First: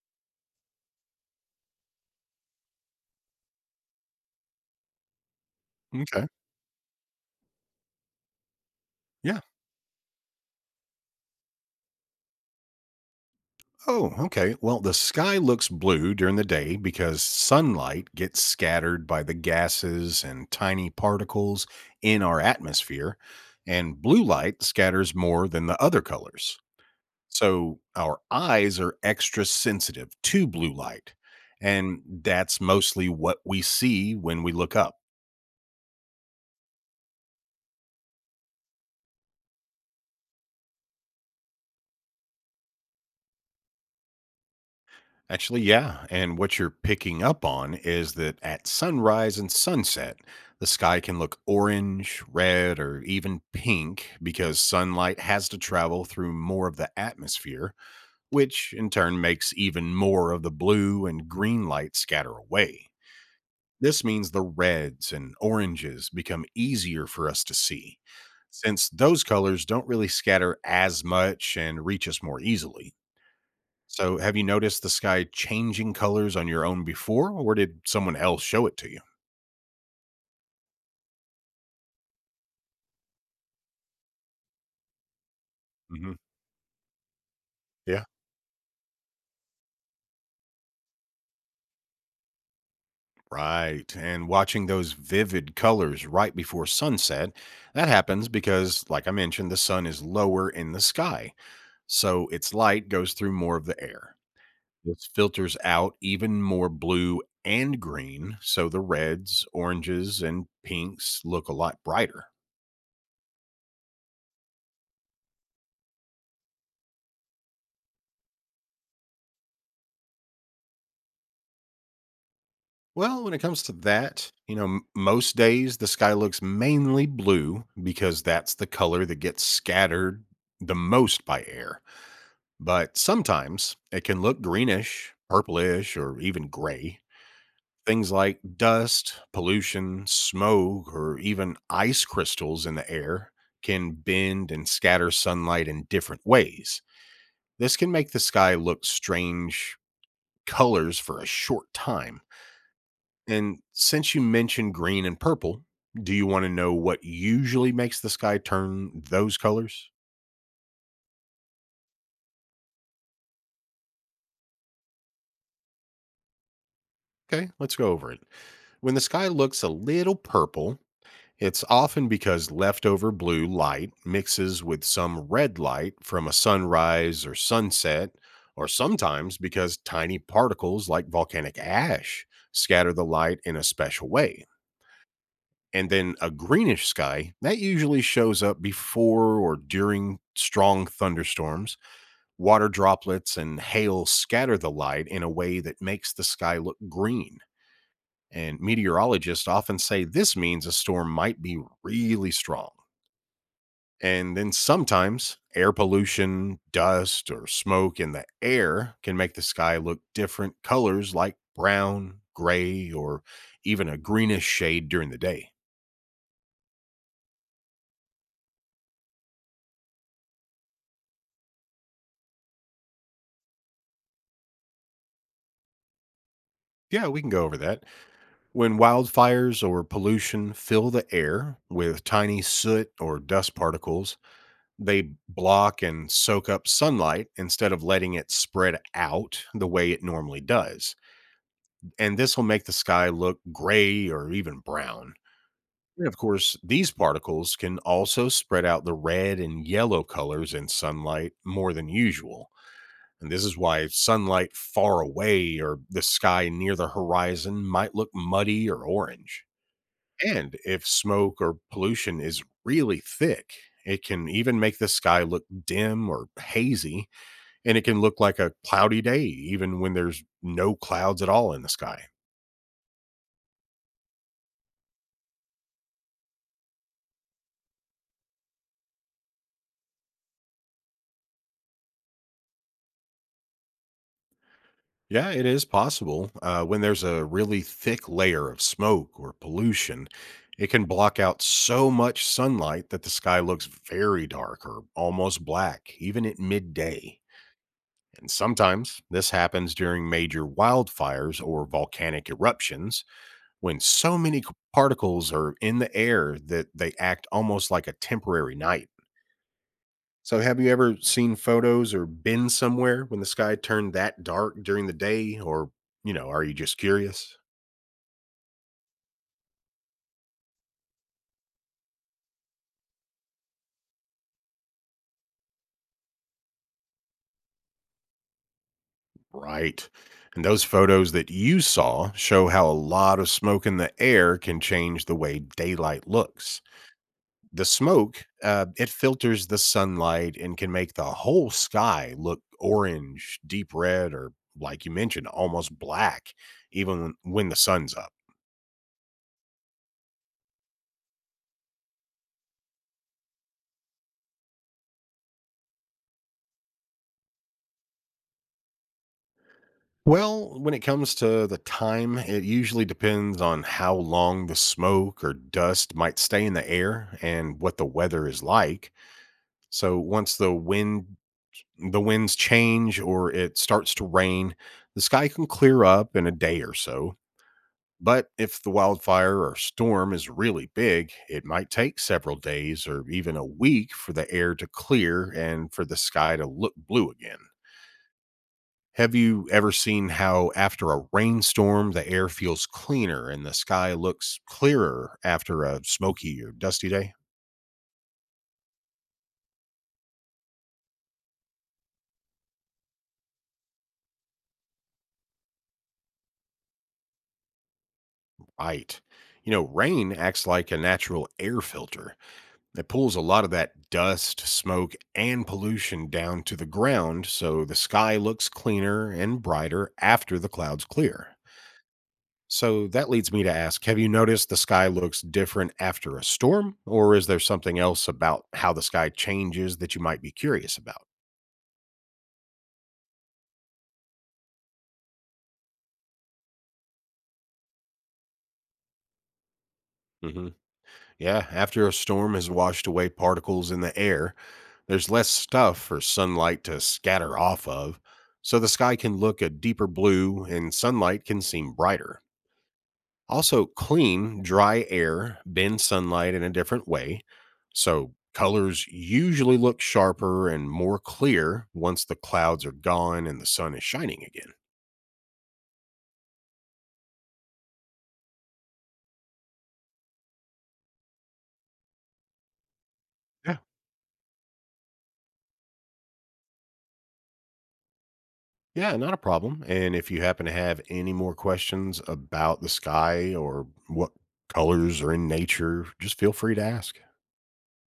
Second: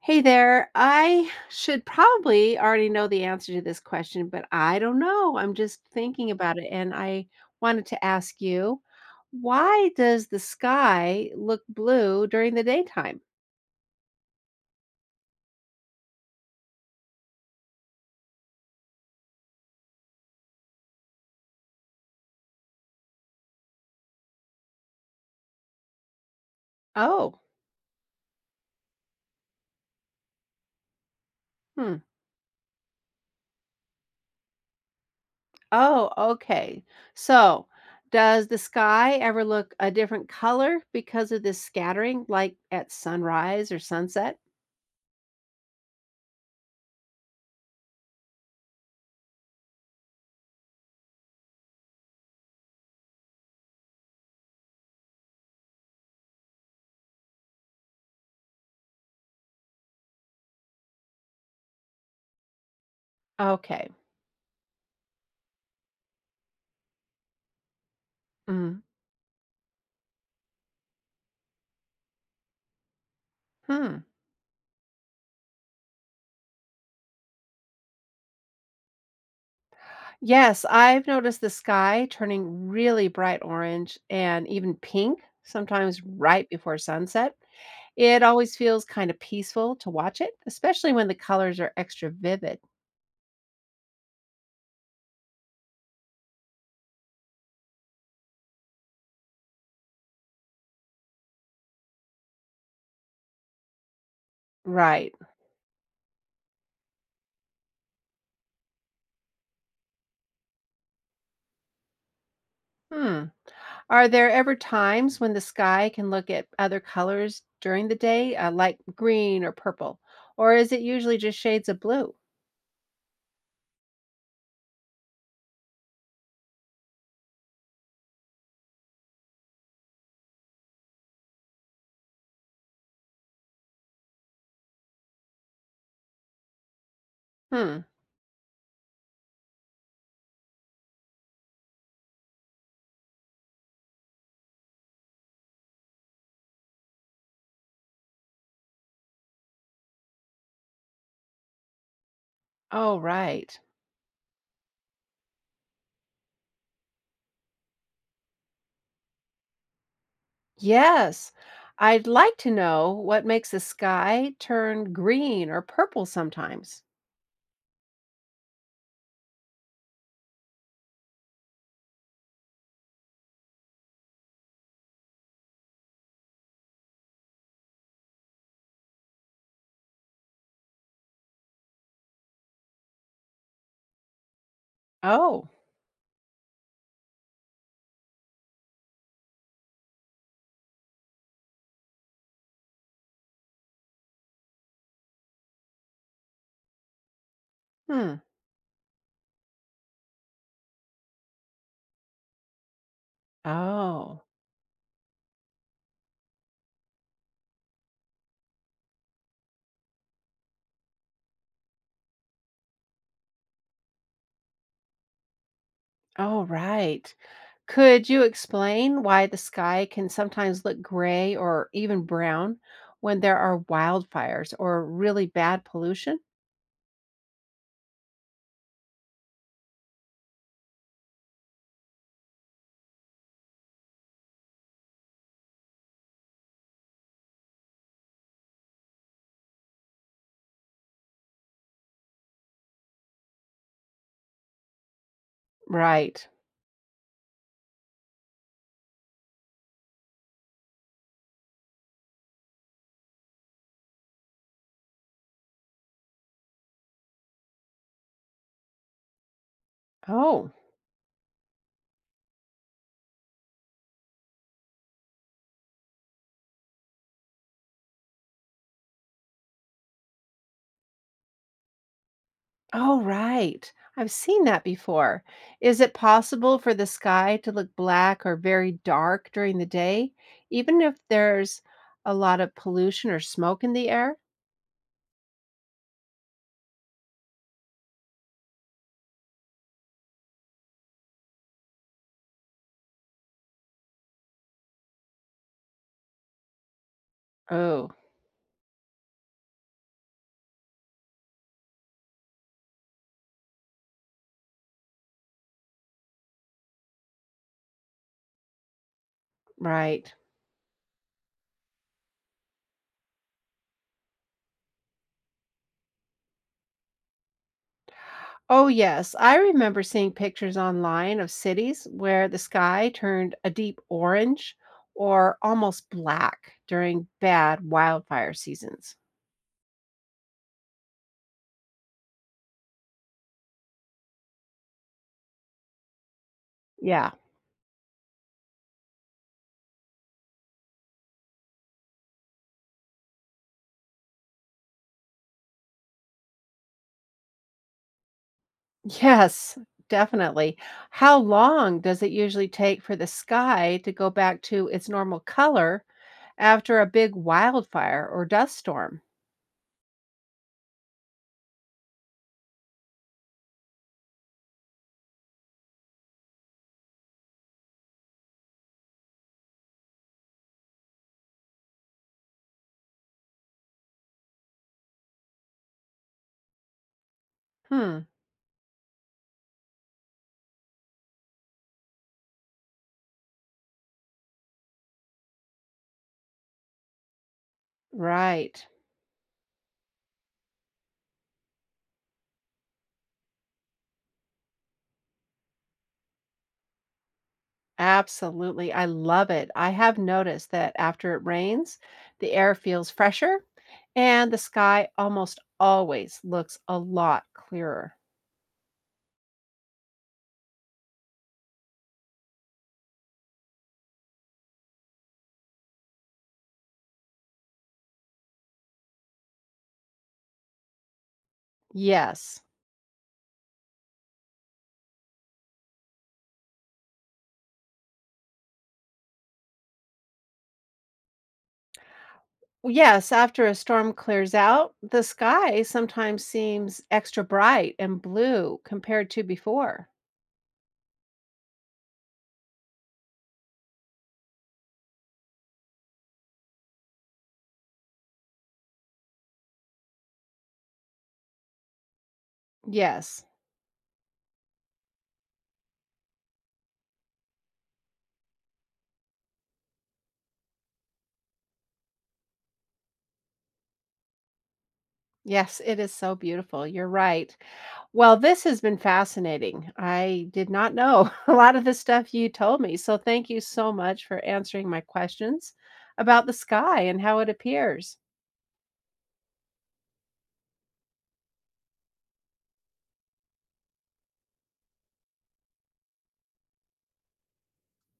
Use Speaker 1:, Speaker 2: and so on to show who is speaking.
Speaker 1: Hey there. I should probably already know the answer to this question, but I don't know. I'm just
Speaker 2: Okay.
Speaker 1: thinking about it. And I wanted to ask you,
Speaker 2: Yeah.
Speaker 1: why does the sky look blue during the daytime?
Speaker 2: Oh, okay. Well, the sky looks blue during the day because sunlight gets scattered by the gases and tiny particles in our atmosphere, and blue light scatters more than the other colors.
Speaker 1: Oh,
Speaker 2: So our eyes are extra sensitive to blue light,
Speaker 1: hmm.
Speaker 2: and that's mostly what we see when we look up.
Speaker 1: Oh, okay. So, does the sky ever look a different color because of this scattering, like at sunrise or sunset?
Speaker 2: Actually, yeah. And what you're picking up on is that at sunrise and sunset, the sky can look orange, red, or even pink because sunlight has to travel through more of the atmosphere, which in turn makes even more of the blue and green light scatter away.
Speaker 1: Okay.
Speaker 2: This means the reds and oranges become easier for us to see,
Speaker 1: Hmm.
Speaker 2: since those colors don't really scatter as much and reach us more easily. So, have you noticed the sky changing colors on your own before, or did someone else show it to you?
Speaker 1: Yes, I've noticed the sky turning really bright orange and even pink, sometimes
Speaker 2: Hmm.
Speaker 1: right before sunset.
Speaker 2: Yeah.
Speaker 1: It always feels kind of peaceful to watch it, especially when the colors are extra vivid.
Speaker 2: Right. And watching those vivid colors right before sunset, that happens because, like I mentioned, the sun is lower in the sky. So, its light goes through more of the air. This
Speaker 1: Right.
Speaker 2: filters out even more blue and green. So, the reds, oranges, and pinks look a lot brighter.
Speaker 1: Hmm. Are there ever times when the sky can look at other colors during the day, like green or purple? Or is it usually just shades of blue?
Speaker 2: Well, when it comes to that, most days the sky looks mainly blue because that's the color that gets scattered the most by air. But sometimes it can look greenish, purplish, or even gray.
Speaker 1: Hmm.
Speaker 2: Things like dust, pollution, smoke, or even ice crystals in the air can bend and scatter sunlight in different ways. This can make the sky look strange colors for a short time.
Speaker 1: Oh,
Speaker 2: And
Speaker 1: right.
Speaker 2: since you mentioned green and purple, do you want to know what usually makes the sky turn those colors?
Speaker 1: Yes, I'd like to know what makes the sky turn green or purple sometimes.
Speaker 2: Okay, let's go over it. When the sky looks a little purple, it's often because leftover blue light mixes with some red light from a sunrise or sunset, or sometimes because tiny particles like volcanic ash scatter the light in a special way.
Speaker 1: Oh,
Speaker 2: And then a greenish sky that usually shows up before or during strong thunderstorms. Water droplets and hail scatter the light in a way that makes the sky look green.
Speaker 1: hmm.
Speaker 2: And meteorologists often say this means a storm might be really strong.
Speaker 1: Oh,
Speaker 2: And then sometimes air pollution, dust, or smoke in the air can make the sky look different colors like brown, gray, or even a greenish shade during the day.
Speaker 1: oh, right. Could you explain why the sky can sometimes look gray or even brown when there are wildfires or really bad pollution?
Speaker 2: Yeah, we can go over that. When wildfires or pollution fill the air with tiny soot or dust particles, they block and soak up sunlight instead of letting it spread out the way it normally does. And this will make the sky look gray or even brown. And of
Speaker 1: Right.
Speaker 2: course, these particles can also spread out the red and yellow colors in sunlight more than usual. And this is why sunlight far away or the sky near the horizon might look muddy or orange.
Speaker 1: Oh.
Speaker 2: And if smoke or pollution is really thick, it can even make the sky look dim or hazy, and it can look like a cloudy day, even when there's no clouds at all in the sky.
Speaker 1: Oh, right. I've seen that before. Is it possible for the sky to look black or very dark during the day, even if there's a lot of pollution or smoke in the air?
Speaker 2: Yeah, it is possible. When there's a really thick layer of smoke or pollution, it can block out so much sunlight that the sky looks very dark or almost black, even at midday.
Speaker 1: Oh,
Speaker 2: And sometimes this happens during major wildfires or volcanic eruptions when so many particles are in the air that they act almost like a temporary night.
Speaker 1: right.
Speaker 2: So, have you ever seen photos or been somewhere when the sky turned that dark during the day? Or, you know, are you just curious?
Speaker 1: Oh, yes. I remember seeing pictures online of cities where the sky turned a deep orange or almost black during bad wildfire seasons.
Speaker 2: Right. And those photos that you saw show how a lot of smoke in the air can change the way daylight looks.
Speaker 1: Yeah.
Speaker 2: The smoke it filters the sunlight and can make the whole sky look orange, deep red, or, like you mentioned, almost black, even when the sun's up.
Speaker 1: Yes, definitely. How long does it usually take for the sky to go back to its normal color after a big wildfire or dust storm?
Speaker 2: Well, when it comes to the time, it usually depends on how long the smoke or dust might stay in the air and what the weather is like. So once the winds change or it starts to rain, the sky can clear up in a day or so.
Speaker 1: Hmm,
Speaker 2: But if the wildfire or storm is really big, it might take several days or even a week for the air to clear and for the sky to look blue again.
Speaker 1: right.
Speaker 2: Have you ever seen how, after a rainstorm, the air feels cleaner and the sky looks clearer after a smoky or dusty day?
Speaker 1: Absolutely. I love it. I have noticed that after it rains, the air feels fresher and the sky almost always looks a lot clearer.
Speaker 2: Right. You know, rain acts like a natural air filter. It pulls a lot of that dust, smoke, and pollution down to the ground, so the sky looks cleaner and brighter after the clouds clear.
Speaker 1: Yes.
Speaker 2: So that leads me to ask, have you noticed the sky looks different after a storm, or is there something else about how the sky changes that you might be curious about?
Speaker 1: Well, yes, after a storm clears out, the sky sometimes seems extra bright and blue compared to before.
Speaker 2: Hmm. Yeah, after a storm has washed away particles in the air, there's less stuff for sunlight to scatter off of, so the sky can look a deeper blue and sunlight can seem brighter.
Speaker 1: Yes,
Speaker 2: Also, clean, dry air bends sunlight in a different way, so colors usually look sharper and more clear once the clouds are gone and the sun is shining again.
Speaker 1: yes, it is so beautiful. You're right. Well, this has been fascinating. I did not know a lot of the stuff you told me. So thank you
Speaker 2: Yeah.
Speaker 1: so much for answering my questions about the sky and how it appears.
Speaker 2: Yeah, not a problem. And if you happen to have any more questions about the sky or what colors are in nature, just feel free to ask.